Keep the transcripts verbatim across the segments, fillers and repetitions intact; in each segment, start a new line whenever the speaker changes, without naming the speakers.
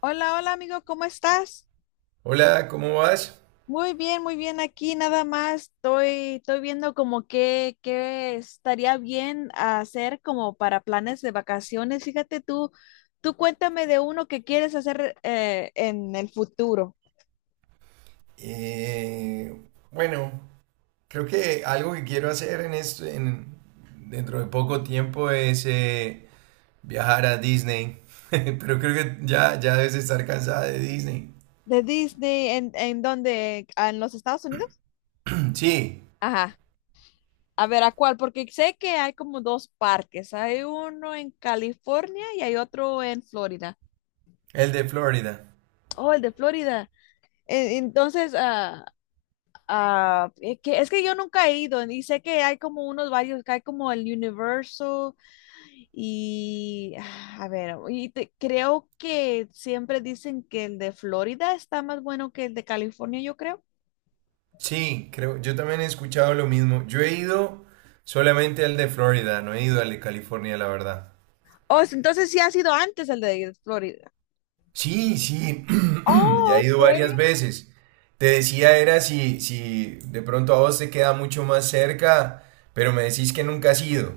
Hola, hola amigo, ¿cómo estás?
Hola, ¿cómo vas?
Muy bien, muy bien. Aquí nada más estoy, estoy viendo como qué, qué estaría bien hacer como para planes de vacaciones. Fíjate tú, tú cuéntame de uno que quieres hacer eh, en el futuro.
Eh, bueno, creo que algo que quiero hacer en esto, en- dentro de poco tiempo es eh, viajar a Disney. Pero creo que ya, ya debes estar cansada de Disney.
De Disney, ¿en, en dónde? Ah, ¿en los Estados Unidos?
Sí,
Ajá. A ver, ¿a cuál? Porque sé que hay como dos parques. Hay uno en California y hay otro en Florida.
el de Florida.
Oh, el de Florida. E- Entonces, ah, Ah, es que, es que yo nunca he ido y sé que hay como unos varios, que hay como el Universal y ah, a ver, y te- creo que siempre dicen que el de Florida está más bueno que el de California, yo creo.
Sí, creo, yo también he escuchado lo mismo. Yo he ido solamente al de Florida, no he ido al de California, la verdad.
Oh, entonces sí ha sido antes el de Florida.
Sí, sí, ya
Oh,
he
ok.
ido varias veces. Te decía era si, si de pronto a vos te queda mucho más cerca, pero me decís que nunca has ido.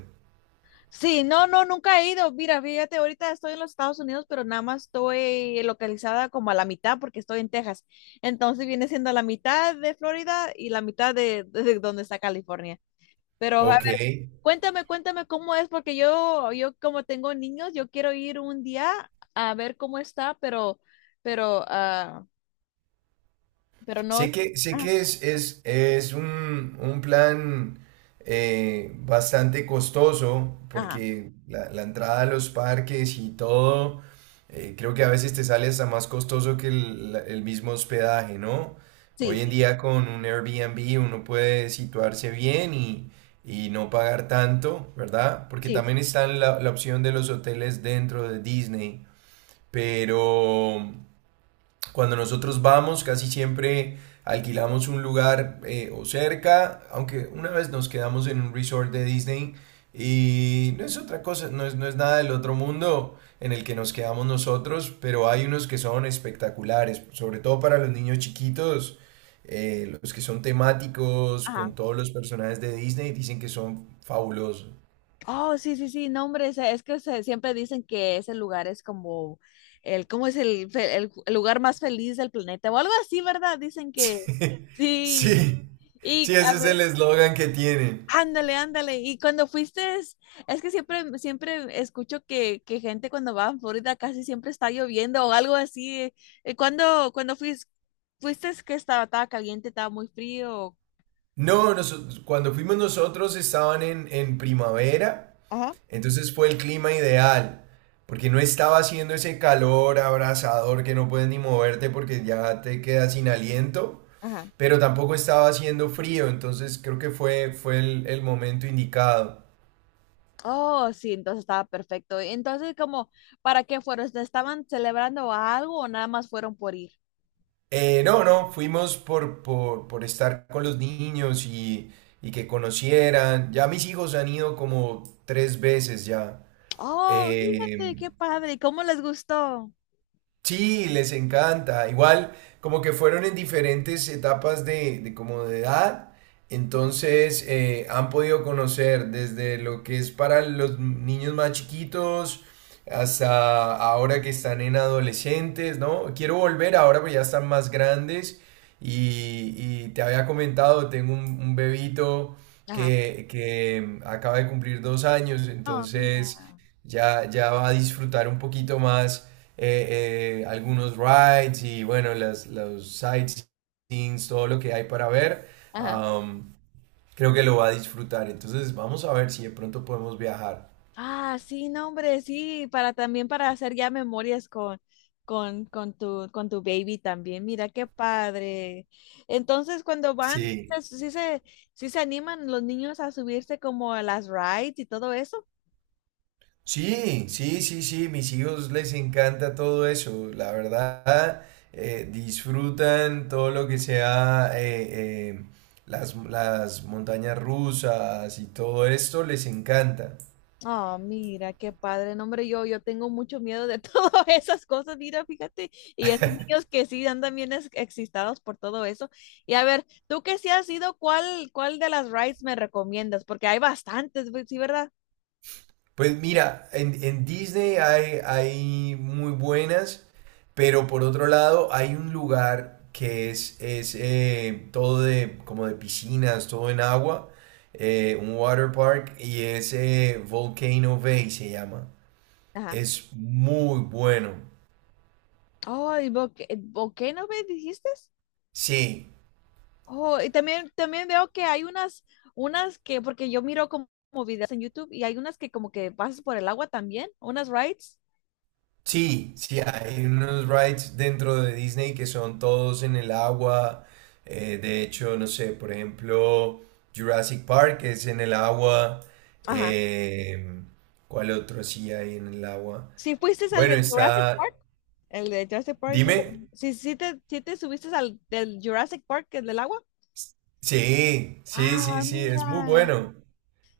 Sí, no, no, nunca he ido. Mira, fíjate, ahorita estoy en los Estados Unidos, pero nada más estoy localizada como a la mitad porque estoy en Texas. Entonces viene siendo la mitad de Florida y la mitad de, de donde está California. Pero a
Ok.
ver, cuéntame, cuéntame cómo es, porque yo, yo como tengo niños, yo quiero ir un día a ver cómo está, pero, pero, ah, pero no.
Sé que, sé
Ajá,
que es, es, es un, un plan eh, bastante costoso
ajá,
porque la, la entrada a los parques y todo, eh, creo que a veces te sale hasta más costoso que el, la- el mismo hospedaje, ¿no?
sí,
Hoy en
sí,
día con un Airbnb uno puede situarse bien y, y no pagar tanto, ¿verdad? Porque
sí,
también
sí,
está la, la opción de los hoteles dentro de Disney, pero... Cuando nosotros vamos, casi siempre alquilamos un lugar eh, o cerca, aunque una vez nos quedamos en un resort de Disney y no es otra cosa, no es, no es nada del otro mundo en el que nos quedamos nosotros, pero hay unos que son espectaculares, sobre todo para los niños chiquitos, eh, los que son temáticos con
ajá.
todos los personajes de Disney, dicen que son fabulosos.
Oh, sí, sí, sí, no, hombre, se- es que se- siempre dicen que ese lugar es como el, ¿cómo es el, fe- el, el lugar más feliz del planeta? O algo así, ¿verdad? Dicen que sí.
Sí,
Y
sí,
a
ese es
ve-
el eslogan que tienen.
Ándale, ándale. Y cuando fuiste, es es que siempre, siempre escucho que, que gente cuando va a Florida casi siempre está lloviendo o algo así. Eh, Cuando, cuando fuiste, fuiste que estaba, estaba caliente, estaba muy frío.
No, noso- Cuando fuimos nosotros estaban en, en primavera,
Ajá,
entonces fue el clima ideal, porque no estaba haciendo ese calor abrasador que no puedes ni moverte porque ya te quedas sin aliento,
ajá.
pero tampoco estaba haciendo frío, entonces creo que fue, fue el, el momento indicado.
Oh, sí, entonces estaba perfecto. Entonces, como, ¿para qué fueron? ¿Estaban celebrando algo o nada más fueron por ir?
Eh, no, no, fuimos por, por, por estar con los niños y, y que conocieran. Ya mis hijos han ido como tres veces ya.
Oh, fíjate,
Em,
qué padre. ¿Y cómo les gustó?
Sí, les encanta. Igual, como que fueron en diferentes etapas de, de como de edad,
Ujú.
entonces eh, han podido conocer desde lo que es para los niños más chiquitos hasta ahora que están en adolescentes, ¿no? Quiero volver ahora, pues ya están más grandes y, y te había comentado, tengo un, un bebito
Ajá.
que, que acaba de cumplir dos años,
Oh,
entonces
mira.
ya, ya va a disfrutar un poquito más eh, eh, algunos rides y bueno, las, los sightseeings, todo lo que hay para ver,
Ajá.
am, creo que lo va a disfrutar. Entonces vamos a ver si de pronto podemos viajar.
Ah, sí, no, hombre, sí, para también para hacer ya memorias con, con, con tu, con tu baby también. Mira, qué padre. Entonces, cuando van,
Sí,
se- sí se, sí se animan los niños a subirse como a las rides y todo eso.
sí, sí, sí, sí, mis hijos les encanta todo eso, la verdad, eh, disfrutan todo lo que sea eh, eh, las, las montañas rusas y todo esto, les encanta.
Ah, mira, qué padre, no, hombre, yo, yo tengo mucho miedo de todas esas cosas, mira, fíjate, y esos niños que sí andan bien ex- excitados por todo eso. Y a ver, tú que sí has ido, ¿cuál, cuál de las rides me recomiendas? Porque hay bastantes, güey, sí, ¿verdad?
Pues mira, en, en Disney hay, hay muy buenas, pero por otro lado hay un lugar que es, es eh, todo de, como de piscinas, todo en agua, eh, un water park, y es eh, Volcano Bay se llama.
Ajá.
Es muy bueno.
Oh, ¿y Boque- Volcano me dijiste?
Sí,
Oh, y también, también veo que hay unas, unas que, porque yo miro como, como videos en YouTube y hay unas que como que pasas por el agua también, unas rides.
sí, sí, hay unos rides dentro de Disney que son todos en el agua. Eh, de hecho, no sé, por ejemplo, Jurassic Park es en el agua.
Ajá.
Em, ¿Cuál otro sí hay en el agua?
¿Sí fuiste al
Bueno,
de Jurassic
está...
Park? El de Jurassic Park. Sí,
Dime.
sí sí te, sí te subiste al del Jurassic Park, el del agua.
Sí, sí, sí,
Ah,
sí, es muy
mira.
bueno.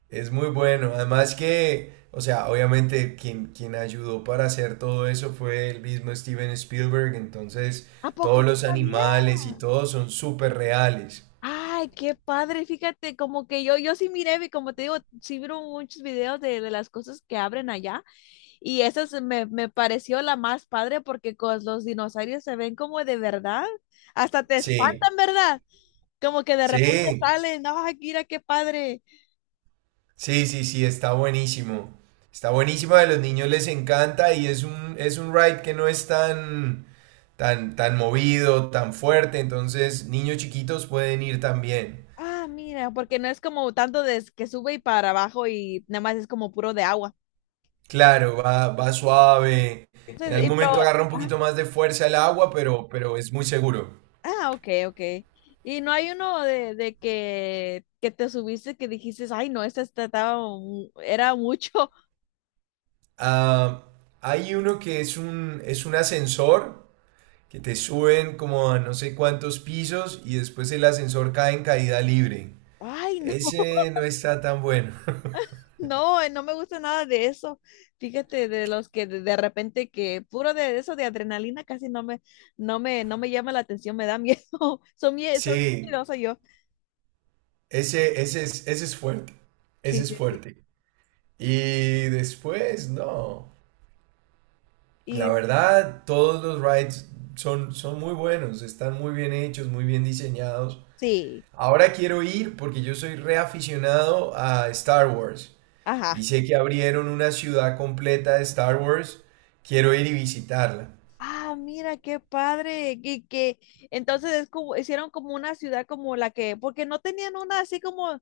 Es muy bueno. Además que, o sea, obviamente quien, quien ayudó para hacer todo eso fue el mismo Steven Spielberg. Entonces,
¿A poco
todos
no
los
sabía?
animales y todo son súper reales.
Ay, qué padre. Fíjate, como que yo, yo sí miré, vi- como te digo, sí vi muchos videos de, de las cosas que abren allá. Y esa se me, me pareció la más padre porque con los dinosaurios se ven como de verdad. Hasta te, sí,
Sí,
espantan, ¿verdad? Como que de repente
sí,
salen. No, mira, qué padre.
sí, sí, sí, está buenísimo. Está buenísimo, a los niños les encanta y es un, es un ride que no es tan, tan, tan movido, tan fuerte. Entonces, niños chiquitos pueden ir también.
Ah, mira, porque no es como tanto de s- que sube y para abajo y nada más es como puro de agua.
Claro, va, va suave. En
Entonces,
algún
y,
momento
pero,
agarra un poquito más de fuerza el agua, pero, pero es muy seguro.
ah, ok, ok. Y no hay uno de, de que, que te subiste que dijiste, ay, no, esta esta estaba, mu- era mucho.
Ah, Hay uno que es un, es un ascensor que te suben como a no sé cuántos pisos y después el ascensor cae en caída libre.
Ay, no,
Ese no está tan bueno.
no, eh, no me gusta nada de eso. Fíjate, de los que de, de repente que puro de eso de adrenalina casi no me, no me, no me llama la atención, me da miedo. Son mie- son
Sí,
miedosa yo.
ese, ese es, ese es fuerte. Ese
Sí,
es
sí, sí.
fuerte. Y después, no. La
Y
verdad, todos los rides son, son muy buenos, están muy bien hechos, muy bien diseñados.
sí,
Ahora quiero ir porque yo soy reaficionado a Star Wars y
ajá.
sé que abrieron una ciudad completa de Star Wars. Quiero ir y visitarla.
Ah, mira, qué padre. Y que entonces es como, hicieron como una ciudad como la que, porque no tenían una así como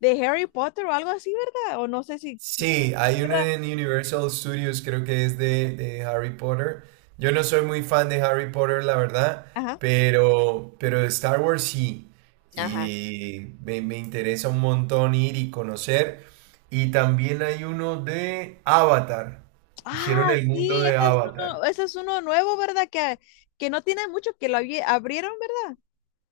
de Harry Potter o algo así, ¿verdad? O no sé si, si sabes,
Sí, hay uno
¿verdad?
en Universal Studios, creo que es de, de Harry Potter. Yo no soy muy fan de Harry Potter, la verdad,
Ajá.
pero, pero de Star Wars sí.
Ajá.
Y me, me interesa un montón ir y conocer. Y también hay uno de Avatar. Hicieron
Ah,
el mundo
sí,
de
ese es
Avatar.
uno, ese es uno nuevo, ¿verdad? Que, que no tiene mucho, que lo abri- abrieron, ¿verdad?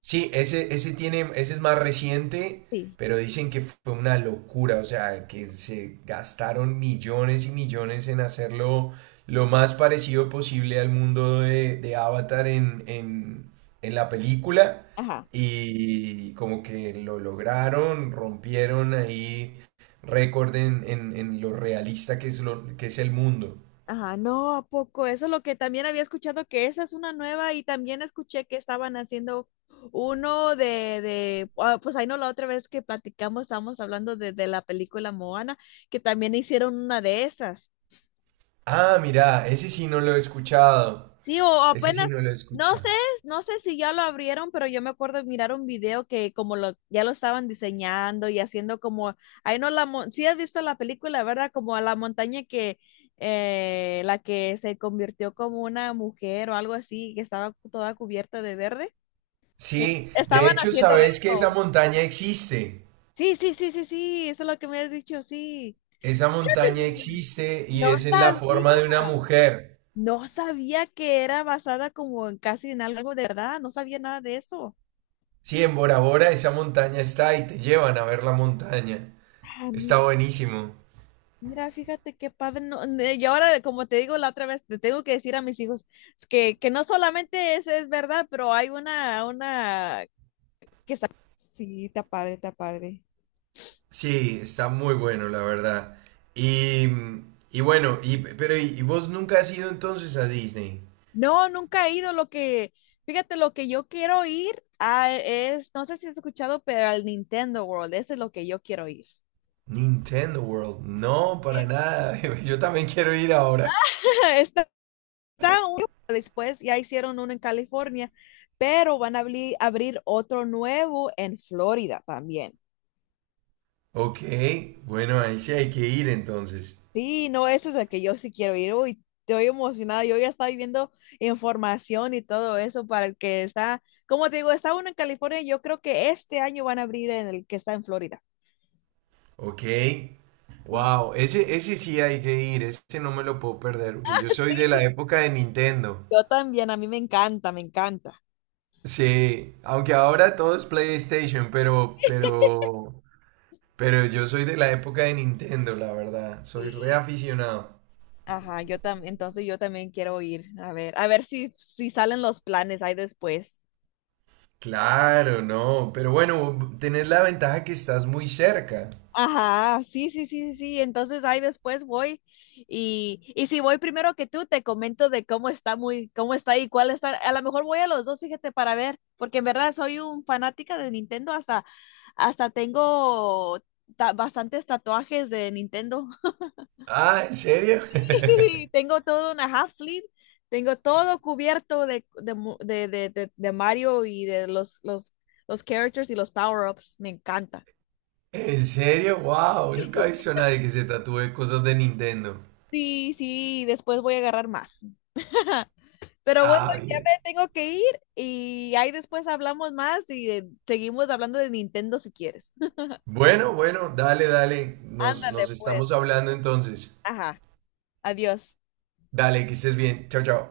Sí, ese, ese tiene, ese es más reciente,
Sí.
pero dicen que fue una locura, o sea, que se gastaron millones y millones en hacerlo lo más parecido posible al mundo de, de Avatar en, en, en la película
Ajá.
y como que lo lograron, rompieron ahí récord en, en- en lo realista que es, lo, que es el mundo.
Ajá, no, ¿a poco? Eso es lo que también había escuchado, que esa es una nueva y también escuché que estaban haciendo uno de, de, ah, pues ahí no, la otra vez que platicamos, estábamos hablando de, de la película Moana, que también hicieron una de esas.
Ah, mira, ese sí no lo he escuchado,
Sí, o
ese sí
apenas,
no lo he
no sé,
escuchado.
no sé si ya lo abrieron, pero yo me acuerdo de mirar un video que como lo, ya lo estaban diseñando y haciendo como, ahí no la, mon- sí has visto la película, ¿verdad? Como a la montaña que, eh, la que se convirtió como una mujer o algo así, que estaba toda cubierta de verde. Sí.
Sí, de
Estaban
hecho,
haciendo
sabes que esa
eso.
montaña existe.
Sí, sí, sí, sí, sí, eso es lo que me has dicho, sí.
Esa montaña existe y
No
es en la
sabía.
forma de una mujer.
No sabía que era basada como en casi en algo de verdad, no sabía nada de eso.
Sí, en Bora Bora esa montaña está y te llevan a ver la montaña.
Ah,
Está
mira,
buenísimo.
mira, fíjate qué padre. No, ne- y ahora, como te digo la otra vez, te tengo que decir a mis hijos es que, que no solamente es, es verdad, pero hay una, una que está. Sí, está padre, está padre.
Sí, está muy bueno, la verdad. Y, y bueno, y, pero ¿y y vos nunca has ido entonces a Disney?
No, nunca he ido. Lo que, fíjate, lo que yo quiero ir a, es, no sé si has escuchado, pero al Nintendo World, ese es lo que yo quiero ir.
Nintendo World. No, para
Yes.
nada. Yo también quiero ir ahora.
Está está uno después, ya hicieron uno en California, pero van a abri- abrir otro nuevo en Florida también.
Ok, bueno, ahí sí hay que ir entonces.
Sí, no, ese es el que yo sí quiero ir. Uy, estoy emocionada. Yo ya estaba viendo información y todo eso para el que está, como te digo, está uno en California. Yo creo que este año van a abrir en el que está en Florida.
Ok.
Sí.
Wow, ese, ese sí hay que ir, ese no me lo puedo perder, porque yo soy de la
Sí,
época de Nintendo.
yo también, a mí me encanta, me encanta.
Sí, aunque ahora todo es PlayStation, pero, pero, pero yo soy de la época de Nintendo, la verdad. Soy
Sí.
reaficionado.
Ajá, yo también, entonces yo también quiero ir, a ver, a ver si, si salen los planes ahí después.
Claro, no, pero bueno, tenés la ventaja que estás muy cerca.
Ajá, sí, sí, sí, sí, sí. Entonces ahí después voy y, y si voy primero que tú, te comento de cómo está muy, cómo está y cuál está. A lo mejor voy a los dos, fíjate, para ver, porque en verdad soy un fanática de Nintendo, hasta, hasta tengo ta- bastantes tatuajes de Nintendo.
Ah, ¿en serio?
Tengo todo una half sleeve, tengo todo cubierto de, de, mu- de, de, de- de Mario y de los, los, los characters y los power-ups. Me encanta.
¿En serio? Wow, nunca he visto a nadie que se tatúe cosas de Nintendo.
Sí, sí, después voy a agarrar más. Pero bueno,
Ah,
ya
bien.
me tengo que ir y ahí después hablamos más y eh, seguimos hablando de Nintendo si quieres.
Bueno, bueno, dale, dale. Nos,
Ándale,
nos
pues.
estamos hablando entonces.
Ajá, adiós.
Dale, que estés bien. Chao, chao.